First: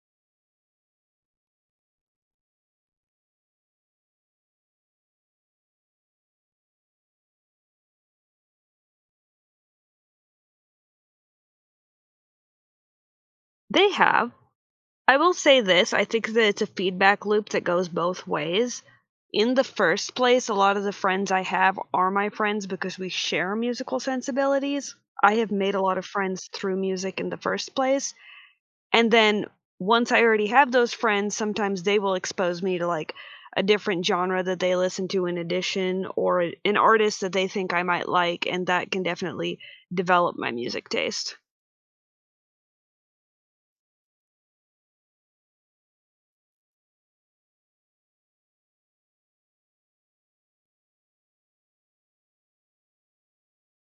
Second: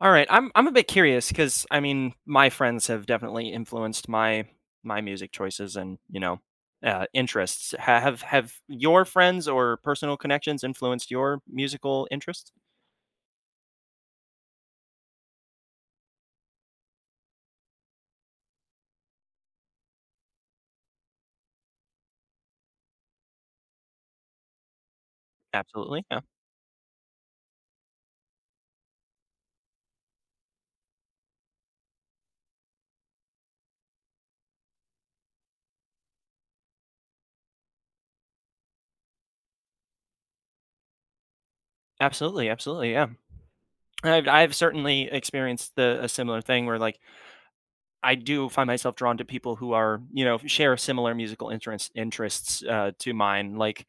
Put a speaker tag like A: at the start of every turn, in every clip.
A: All right, I'm a bit curious because I mean, my friends have definitely influenced my music choices and interests. Have your friends or personal connections influenced your musical interests?
B: They have. I will say this, I think that it's a feedback loop that goes both ways. In the first place, a lot of the friends I have are my friends because we share musical sensibilities. I have made a lot
A: Absolutely,
B: of
A: yeah,
B: friends through music in the first place, and then once I already have those friends, sometimes they will expose me to, a different genre that they listen to in addition or a an artist that they think I might like, and that can definitely develop my music taste.
A: absolutely, absolutely, yeah. I've certainly experienced the a similar thing where like I do find myself drawn to people who are share similar musical interests to mine. Like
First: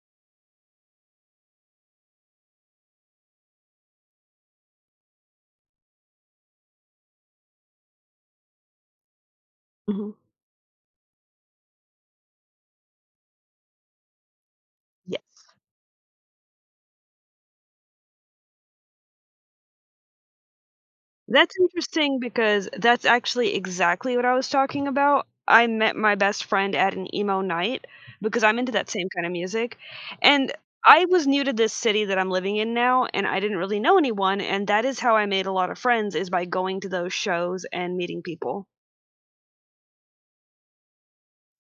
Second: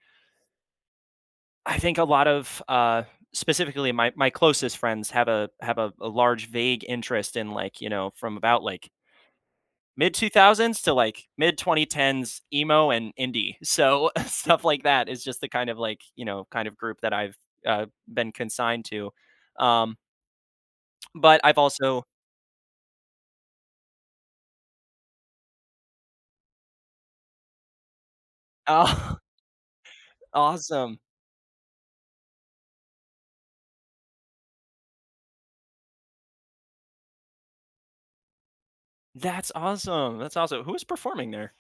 A: I think a lot of, specifically my closest friends have a large vague interest in, like, you know, from about, like,
B: Mhm.
A: mid-2000s to, like, mid-2010s emo and indie. So, stuff like that is just the kind of, like, you know, kind of group that I've, been consigned to. Um, but I've
B: That's
A: also.
B: interesting because that's actually exactly what I was talking about. I met my best friend at an emo night because I'm into that same
A: Oh,
B: kind of music. And
A: awesome.
B: I was new to this city that I'm living in now and I didn't really know anyone and that is how I made a lot of friends is by going to those shows and meeting people.
A: That's awesome. That's awesome. Who was performing there?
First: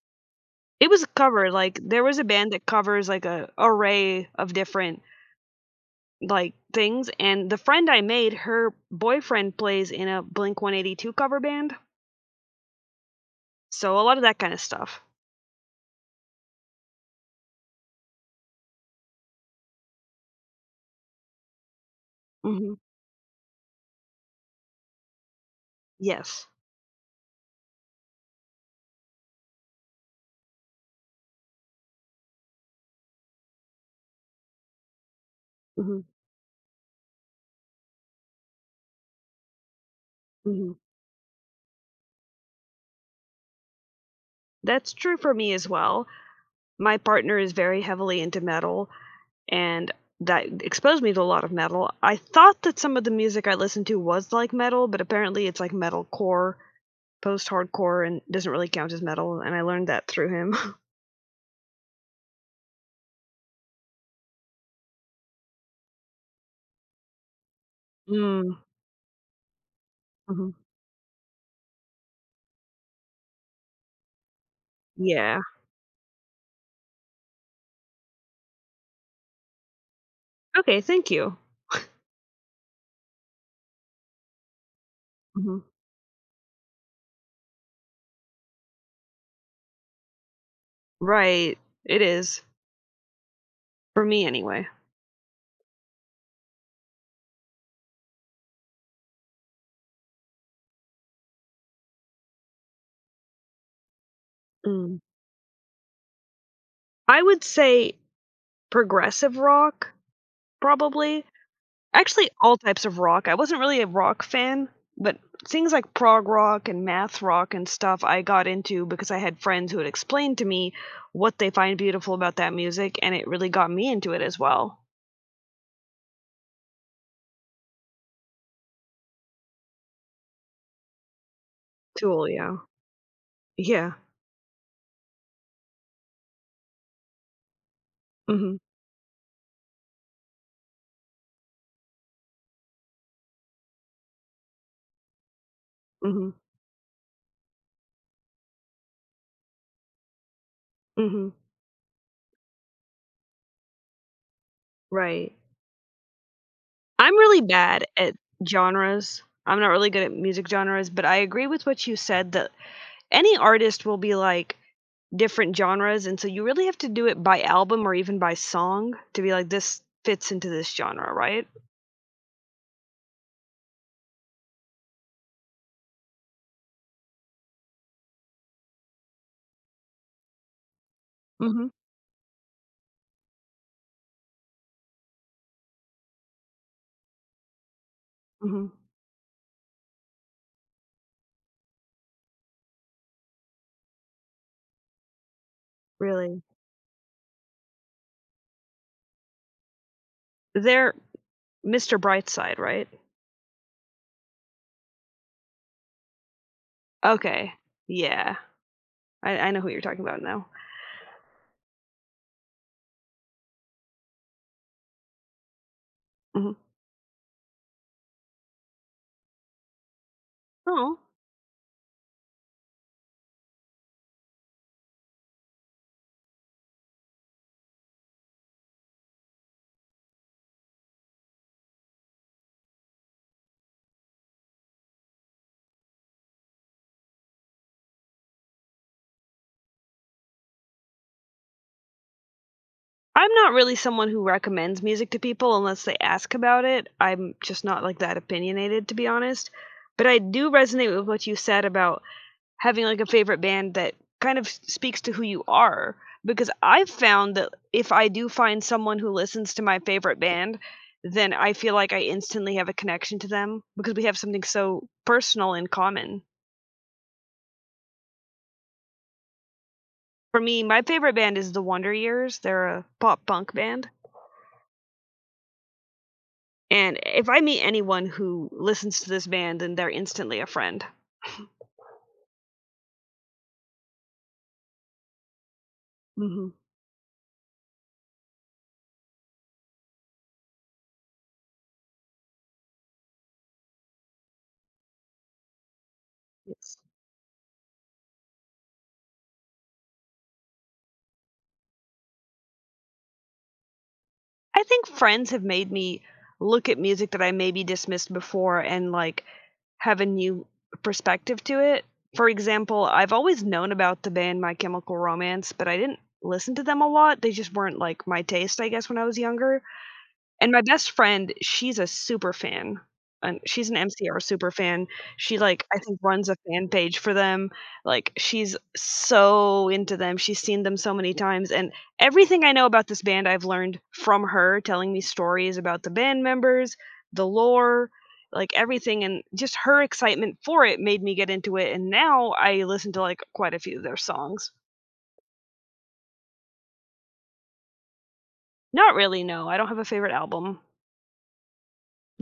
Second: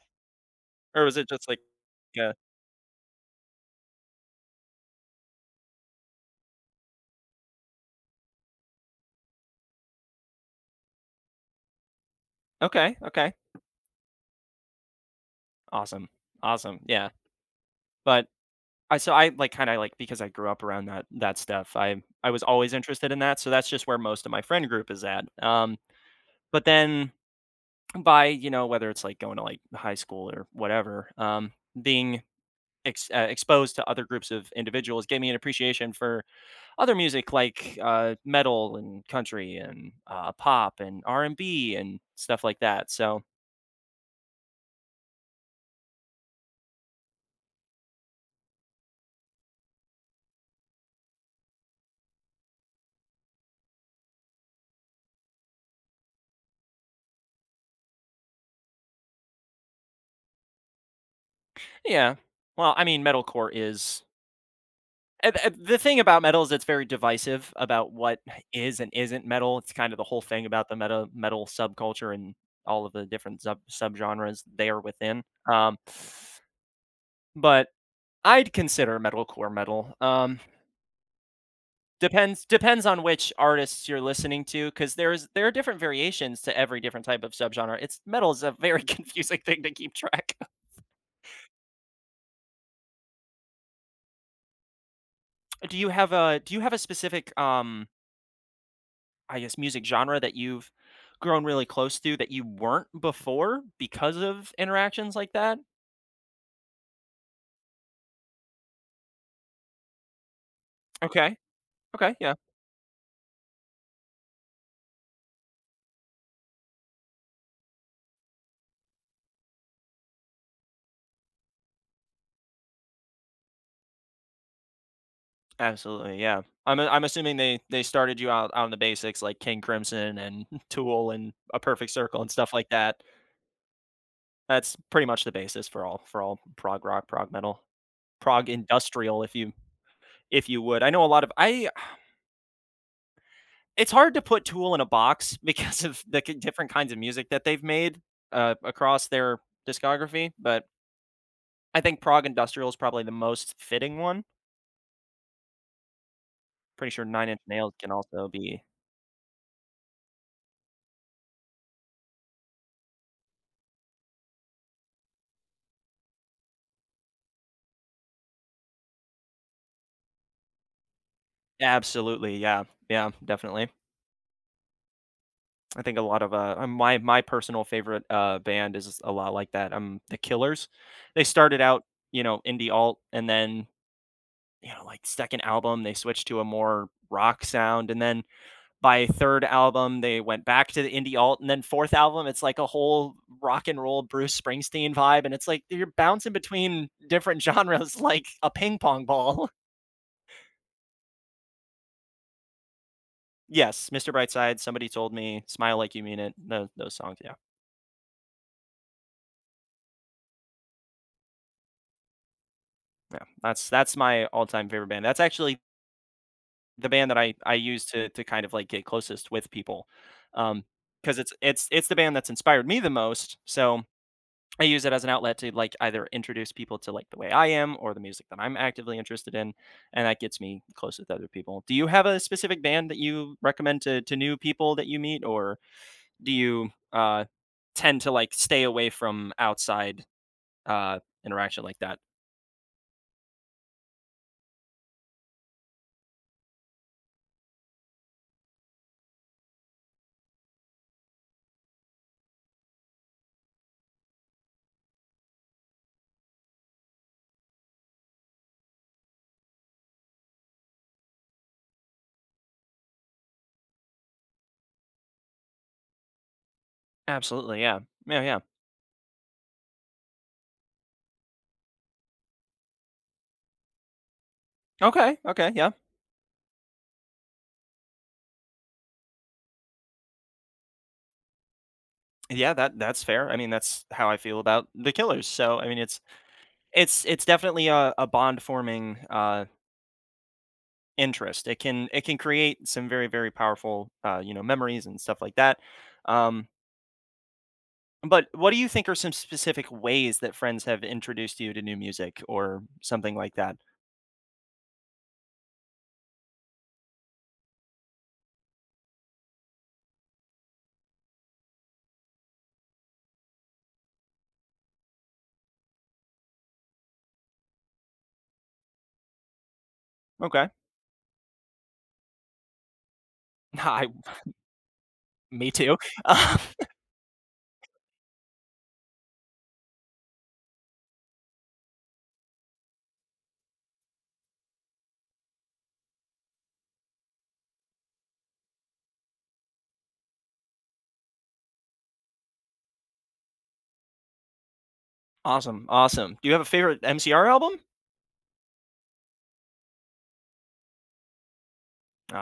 B: It was
A: Or
B: a
A: was it just
B: cover,
A: like,
B: like there was a
A: uh
B: band that covers like a array of different like things and the friend I made, her boyfriend plays in a Blink 182 cover band.
A: Okay, okay.
B: So a lot of that kind of stuff.
A: Awesome, awesome, yeah. But I so I, like, kinda, like because I grew up around that stuff, I was always
B: Mhm.
A: interested in that, so that's just where most of my friend group is at, um,
B: Yes.
A: but then by, you know, whether it's, like, going to, like, high school or whatever, being ex exposed to other groups of individuals gave me an appreciation
B: Mhm,
A: for other music like, metal and country and,
B: mhm.
A: pop and R&B and B and stuff like that, so,
B: That's true for me as well. My partner is very heavily into metal, and that exposed me to a lot of metal. I thought that some of the music I listened to was like metal, but apparently it's like metalcore, post-hardcore, and doesn't really count as metal, and I learned that through him.
A: yeah. Well, I mean, metalcore is. And, the thing about metal is it's very divisive about what
B: Mm,
A: is and isn't metal. It's kind of the whole thing
B: mhm.
A: about the metal subculture and all of the different subgenres they are within.
B: Yeah.
A: Um, but I'd consider metalcore metal. Um,
B: Okay, thank you.
A: depends depends on which artists you're listening to because there are
B: Mhm.
A: different variations to every different type of subgenre. It's metal is a very confusing thing to keep track
B: Right. It is. For me anyway.
A: of. Do you have a specific I guess, music genre that you've grown really close to that you weren't before because of
B: Mm.
A: interactions like that?
B: I would say progressive rock, probably.
A: Okay. Okay,
B: Actually,
A: yeah.
B: all types of rock. I wasn't really a rock fan, but things like prog rock and math rock and stuff I got into because I had friends who had explained to me what they find beautiful about that music, and it really got me into it as well.
A: Absolutely, yeah. I'm assuming they started you out on the basics like King Crimson and Tool and A Perfect Circle
B: Tool,
A: and stuff
B: yeah.
A: like that.
B: Yeah.
A: That's pretty much the basis for all prog rock, prog metal, prog
B: Mhm,
A: industrial if you would. I know a lot of I it's hard to put Tool in a box because of the
B: mhm,
A: k different kinds of music that they've made, across their discography, but
B: mhm,
A: I think Prague Industrial is probably the most fitting one.
B: right.
A: Pretty sure
B: I'm
A: Nine Inch
B: really
A: Nails
B: bad
A: can
B: at
A: also be.
B: genres. I'm not really good at music genres, but I agree with what you said that any artist will be like, different genres, and so you really have to do it by album or even by song to be like, "This fits into this genre," right?
A: Absolutely, yeah, yeah, definitely. I think a lot of, my personal favorite, band is a lot like that, The Killers. They started
B: Mhm,
A: out, you know, indie alt, and then, you know, like, 2nd album, they switched to a more rock sound, and then
B: mhm,
A: by third album they went back to the indie alt and then fourth album it's like a whole rock and roll Bruce Springsteen vibe and it's like you're bouncing
B: really.
A: between different genres like a ping pong ball.
B: They're Mr. Brightside, right?
A: Yes, Mr. Brightside, somebody told me, smile like you mean it, those songs, yeah.
B: Okay, yeah, I know who you're talking about now.
A: Yeah, that's my all-time favorite band. That's actually
B: Mhm.
A: the band that I use to kind of like get closest with people, um,
B: Aw.
A: because it's it's the band that's inspired me the most. So I use it as an outlet to like either introduce people to like the way I am or the music that I'm actively interested in, and that gets me close with other people. Do you have a specific band that you recommend to new people that you meet, or do you tend to like stay away from outside interaction like that?
B: I'm not really someone who recommends music to people unless they ask about it, I'm just not, like, that opinionated, to be honest, but I do resonate with what you said about having, like, a favorite band that kind of s speaks to who you are, because I've found that if I do find someone who listens to my favorite band, then I feel like I instantly have a connection to them because we have something so personal in common.
A: Absolutely, yeah, yeah, yeah.
B: For me, my favorite band is The Wonder Years, they're a pop-punk band,
A: Okay, okay, yeah,
B: and if I meet anyone who listens to this band, then they're instantly a friend.
A: yeah. That that's fair. I mean, that's how I feel about the Killers. So I mean, it's
B: Mhm.
A: it's it's definitely a bond forming, interest. It can create some very, very powerful, uh, memories and stuff like that. Um,
B: Yes.
A: but what do you think are some specific ways that friends have introduced you to new music or something like that?
B: I think friends have made me look at music that I maybe dismissed before and, have a new perspective to it. For example, I've always known about the band My Chemical Romance, but I didn't listen to them a lot. They just weren't, like, my taste, I guess, when I was younger.
A: Okay,
B: And my best friend, she's a super fan, and she's an
A: I
B: MCR super fan. She,
A: me
B: like,
A: too.
B: I think runs a fan page for them, like, she's so into them, she's seen them so many times, and everything I know about this band, I've learned from her telling me stories about the band members, the lore, like, everything, and just her excitement for it made me get into it, and now I listen to, like, quite a few of their songs.
A: Awesome, awesome. Do you have a favorite MCR album?
B: Not really, no, I don't have a favorite album.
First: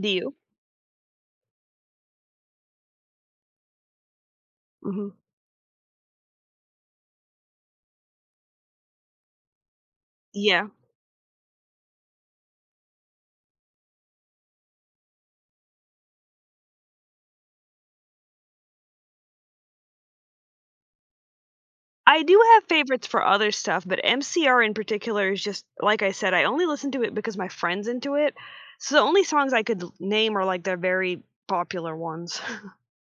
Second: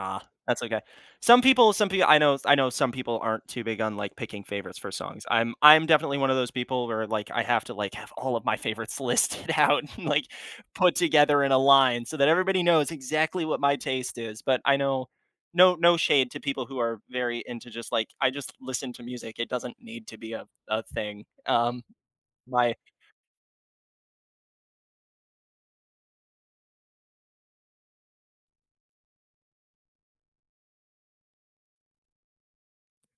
B: Do you?
A: that's okay. Some people I know some people aren't too big on, like, picking favorites for
B: Mhm.
A: songs. I'm definitely one of those people where, like, I have to, like, have all of my favorites listed out and, like,
B: Yeah.
A: put together in a line so that everybody knows exactly what my taste is, but I know no no shade to people who are very into just, like, "I just listen to music, it doesn't need to be a thing." Um,
B: I do have
A: my
B: favorites for other stuff, but MCR in particular is just like I said, I only listen to it because my friend's into it. So the only songs I could l name are, like, their very popular ones.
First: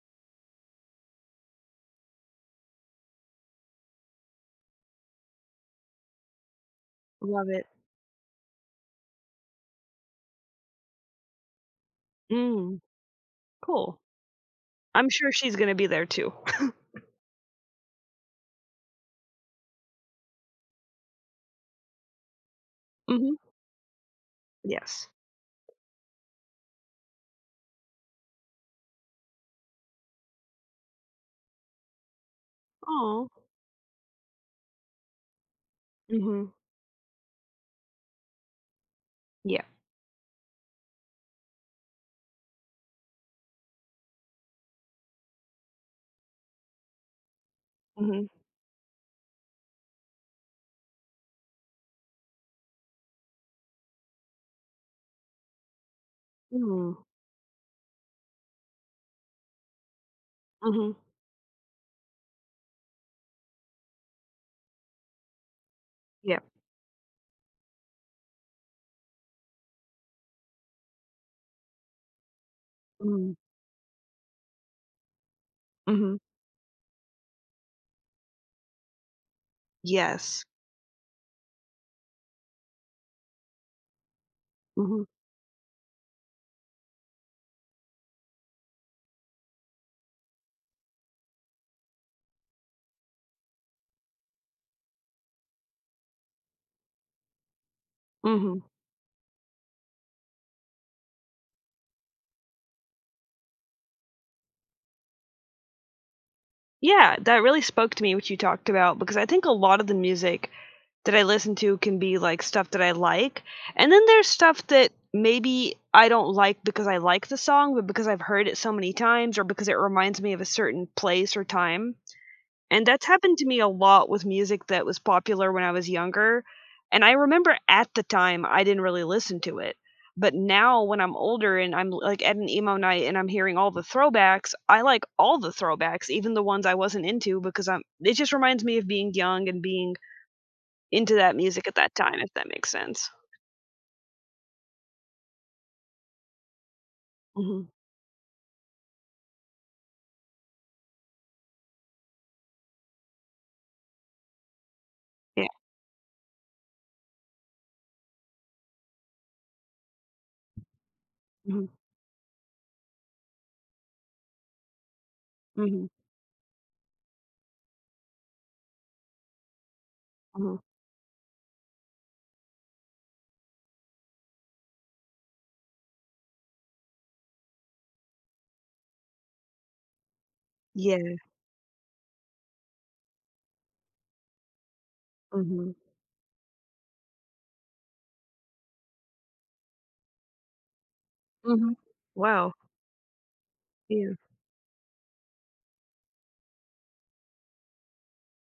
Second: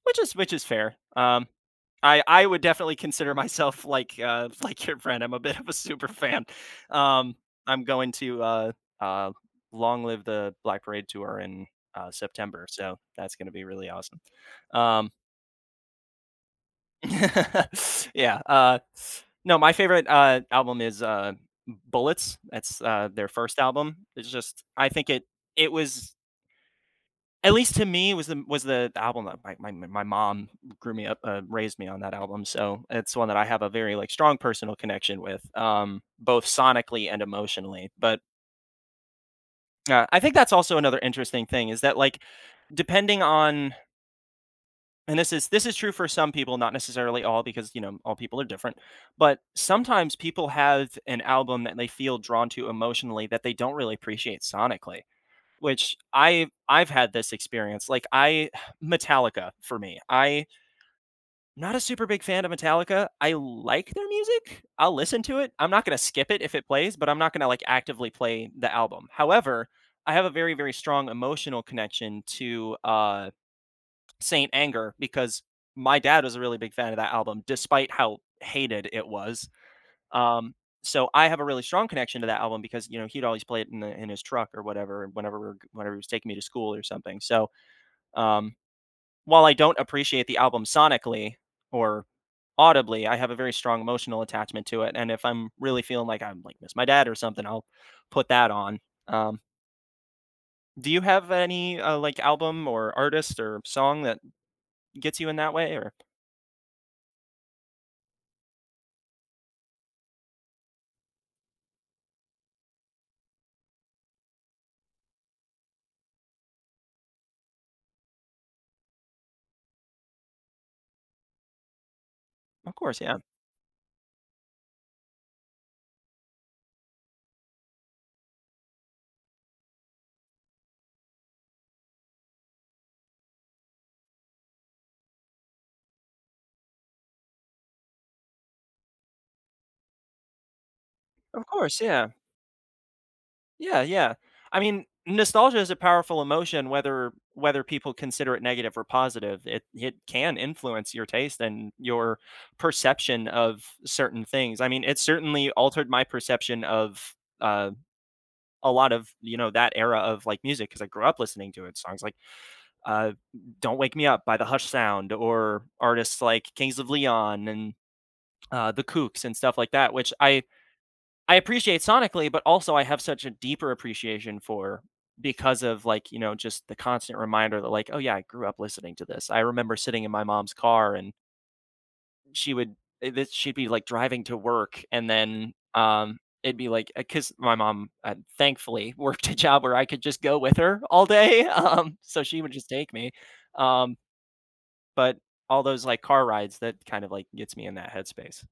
A: Which is fair. I would definitely consider myself like like your friend. I'm a bit of a super fan. Um,
B: Love it.
A: I'm going to uh long live the Black Parade tour in September,
B: Mm,
A: so that's going to be really
B: cool.
A: awesome.
B: I'm
A: Um,
B: sure she's gonna be there too.
A: yeah. No, my favorite album is Bullets. That's their
B: Mhm.
A: first album. It's just I
B: Yes.
A: think it was at least to me, was the album that my mom raised me on that album, so it's one
B: Oh.
A: that I have a very, like, strong personal connection with, both
B: Mhm.
A: sonically and emotionally, but,
B: Yeah.
A: I think that's also another interesting thing is that, like, depending on and this is true for some people, not necessarily all because, you know, all
B: Mhm.
A: people are different, but sometimes people have an album that they feel drawn to emotionally that they don't really appreciate sonically. Which I've
B: Mm.
A: had this experience. Like I Metallica for me. I'm
B: Mhm.
A: not a super big fan of Metallica. I like their music. I'll listen to it. I'm not gonna skip it
B: Yep.
A: if it plays, but I'm not gonna like actively play the album. However, I have a very, very strong emotional connection to
B: Mm.
A: Saint Anger because my
B: Mhm.
A: dad was a really big fan of that album, despite how hated it was.
B: Yes.
A: Um, so I have a really strong connection to that album because, you know, he'd always play it in the in his truck or
B: Mhm.
A: whatever whenever we were whenever he was taking me to school or something. So, um, while I don't appreciate the album sonically or audibly, I have a very strong emotional attachment to it, and if I'm really feeling like I'm like miss my dad or something, I'll put that
B: Mhm.
A: on. Um, do you have any, like, album or artist or song that gets you in that way or.
B: Yeah, that really spoke to me what you talked about because I think a lot of the music that I listen to can be like stuff that I like. And then there's stuff that maybe I don't like because I like the song, but because I've heard it so many times or because it reminds me of a certain place or time.
A: Of
B: And
A: course,
B: that's
A: yeah.
B: happened to me a lot with music that was popular when I was younger. And I remember at the time I didn't really listen to it. But now when I'm older and I'm like at an emo night and I'm hearing all the throwbacks, I like all the throwbacks, even the ones I wasn't into because I'm it just reminds me of being young and being into that
A: Of
B: music at
A: course,
B: that
A: yeah.
B: time, if that makes sense.
A: Yeah, yeah. I mean, nostalgia is a powerful emotion whether
B: Mhm.
A: people consider it negative or positive. It can influence your taste and your perception of certain things. I mean, it
B: Yeah.
A: certainly altered my perception of uh a lot of, you know, that era of like music because I grew up listening to
B: Mhm.
A: it. Songs like uh Don't Wake Me Up by the Hush Sound or
B: Mhm.
A: artists like Kings of Leon and the Kooks and stuff like that, which
B: Mhm.
A: I appreciate sonically, but also I have such a deeper appreciation for because of like, you know, just the constant reminder that like, oh yeah, I grew up listening to this. I remember sitting in my mom's car and
B: Yeah.
A: she would eh, this she'd be like driving to work and then
B: Mhm.
A: it'd be like because my mom, thankfully worked a job where I could just go with her all day.
B: Mhm.
A: Um, so she would
B: Wow.
A: just take me, um
B: Yeah.
A: but all those like car rides that kind of like gets me in that headspace,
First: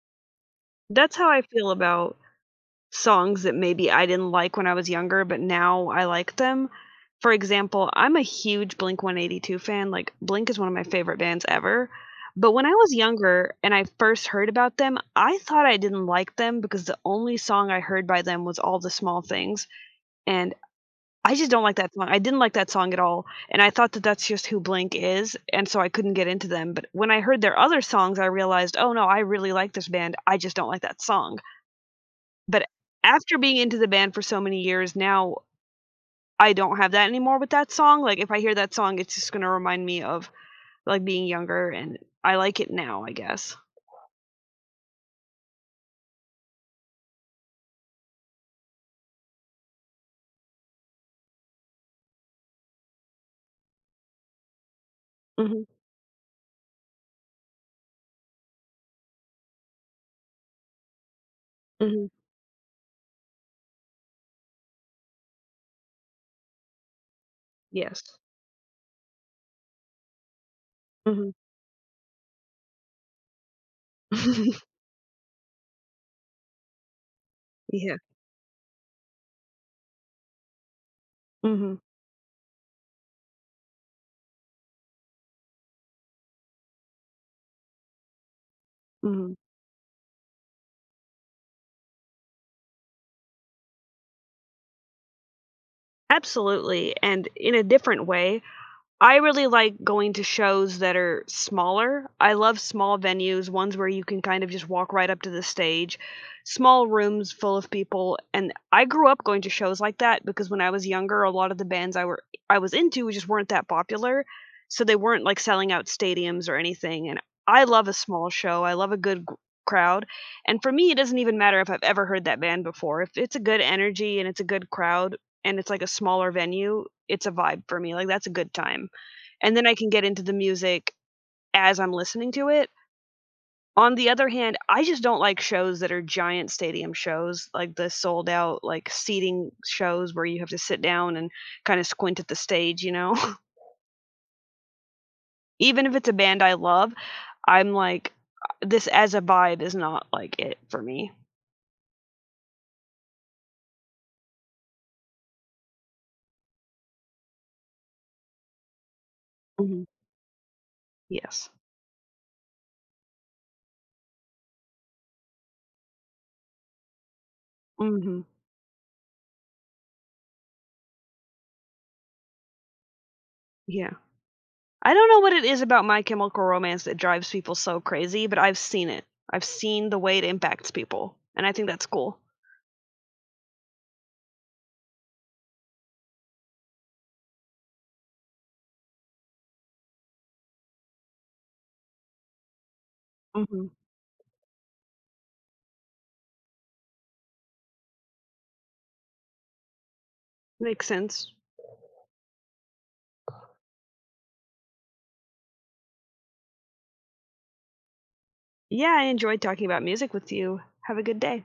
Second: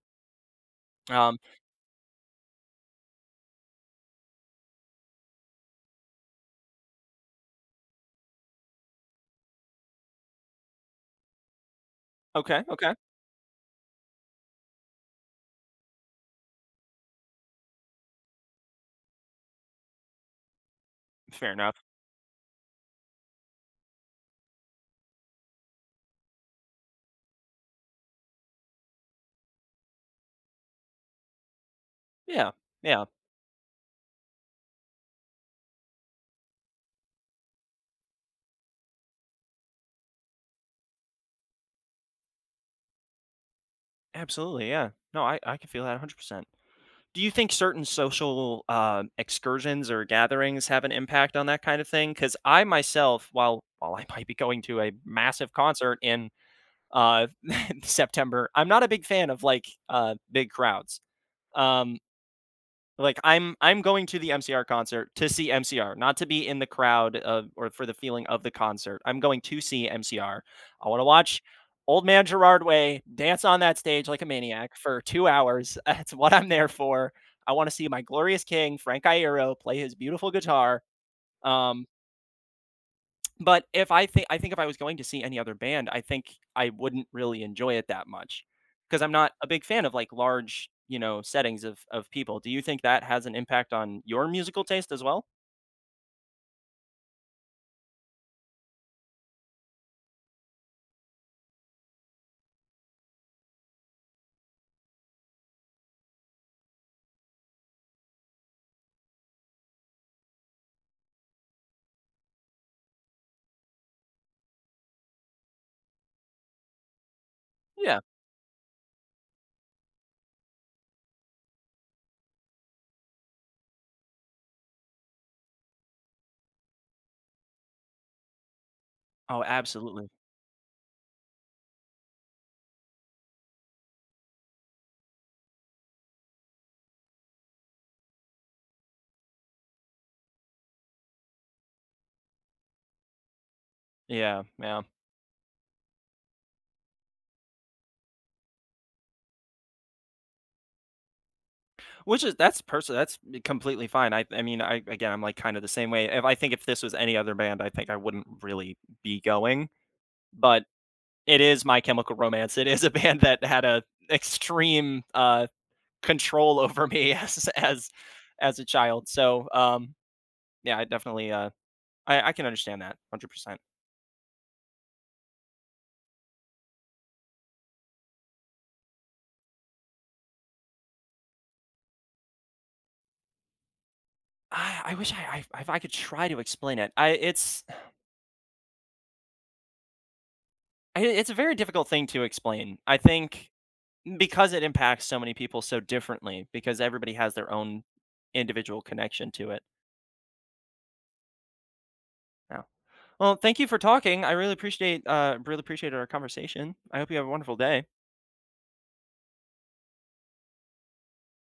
B: That's how
A: um
B: I feel about songs that maybe I didn't like when I was younger, but now I like them. For example, I'm a huge Blink-182 fan, like, Blink is one of my favorite bands ever, but
A: okay,
B: when I was
A: okay,
B: younger and I first heard about them, I thought I didn't like them because the only song I heard by them was "All the Small Things," and I just
A: fair
B: don't like
A: enough,
B: that song. I didn't like that song at all, and I thought that that's just who Blink is, and so I couldn't get into them, but when I heard their other songs, I realized, "Oh, no, I really like this band, I just don't like that song."
A: yeah,
B: But
A: yeah.
B: after being into the band for so many years, now I don't have that anymore with that song, like, if I hear that song, it's just gonna remind me of like, being younger, and I like it now, I guess.
A: Absolutely, yeah. No, I can feel that 100%. Do you think certain social, excursions or gatherings have an impact on that kind of thing? Because I myself, while I might be going to a massive
B: Mhm,
A: concert in, uh, September, I'm not a big fan of, like, big crowds. Um,
B: mhm,
A: like I'm going to the MCR concert to see MCR, not to be in the crowd of or for the
B: yes.
A: feeling of the concert. I'm going to see MCR. I want to
B: Mhm.
A: watch old man Gerard Way dance on that stage like a maniac for 2 hours. That's what I'm there for. I want to see
B: Yeah.
A: my glorious king, Frank Iero, play his beautiful guitar.
B: Mhm,
A: Um, but if I think if I was going to see any other band, I think I wouldn't really enjoy it that much, because 'cause I'm not
B: mhm.
A: a big fan of, like, large, you know, settings of people. Do you think that has an impact on your musical taste as well?
B: Absolutely, and in a different way. I really like going to shows that are smaller. I love small venues, ones where you can kind of just walk right up to the stage, small rooms full of people, and I grew up going to shows like that because when I was younger, a lot of the bands I was into just weren't that popular, so they weren't, like, selling out stadiums or anything, and I love a
A: Yeah.
B: small show, I love a good g crowd, and for me, it doesn't even matter if I've ever heard that band before. If it's a good energy and it's a good crowd and it's, like, a smaller venue, it's a vibe for me, like, that's a good time
A: Oh,
B: and then I can get
A: absolutely.
B: into the music as I'm listening to it. On the other hand, I just don't like shows that are giant stadium shows, like the sold out, like seating shows where you have to sit down and kind of squint at the stage, you know?
A: Yeah, yeah.
B: Even if it's a band I love, I'm like, this as a vibe is not like it for me.
A: Which is that's personal. That's completely fine. I mean, I again, I'm, like, kinda the same way. If I think if this was any other band, I think I wouldn't really be going,
B: Mhm.
A: but it
B: Yes.
A: is My Chemical Romance. It is a band that had a extreme, control over me as
B: Mhm.
A: as a child. So, yeah, I definitely, I can understand that 100%.
B: Yeah. I don't know what it is about My Chemical Romance that drives people so crazy, but I've seen it. I've seen the way it impacts people, and I think that's cool.
A: I wish I if I could try to explain it. I it's a very difficult thing to explain. I think
B: Mhm.
A: because it impacts so many people so differently, because everybody has their own individual connection to it.
B: Makes sense.
A: Yeah. Well, thank you for talking. I really really appreciated our conversation. I hope you have a wonderful day.
B: Yeah, I enjoyed talking about music with you. Have a good day.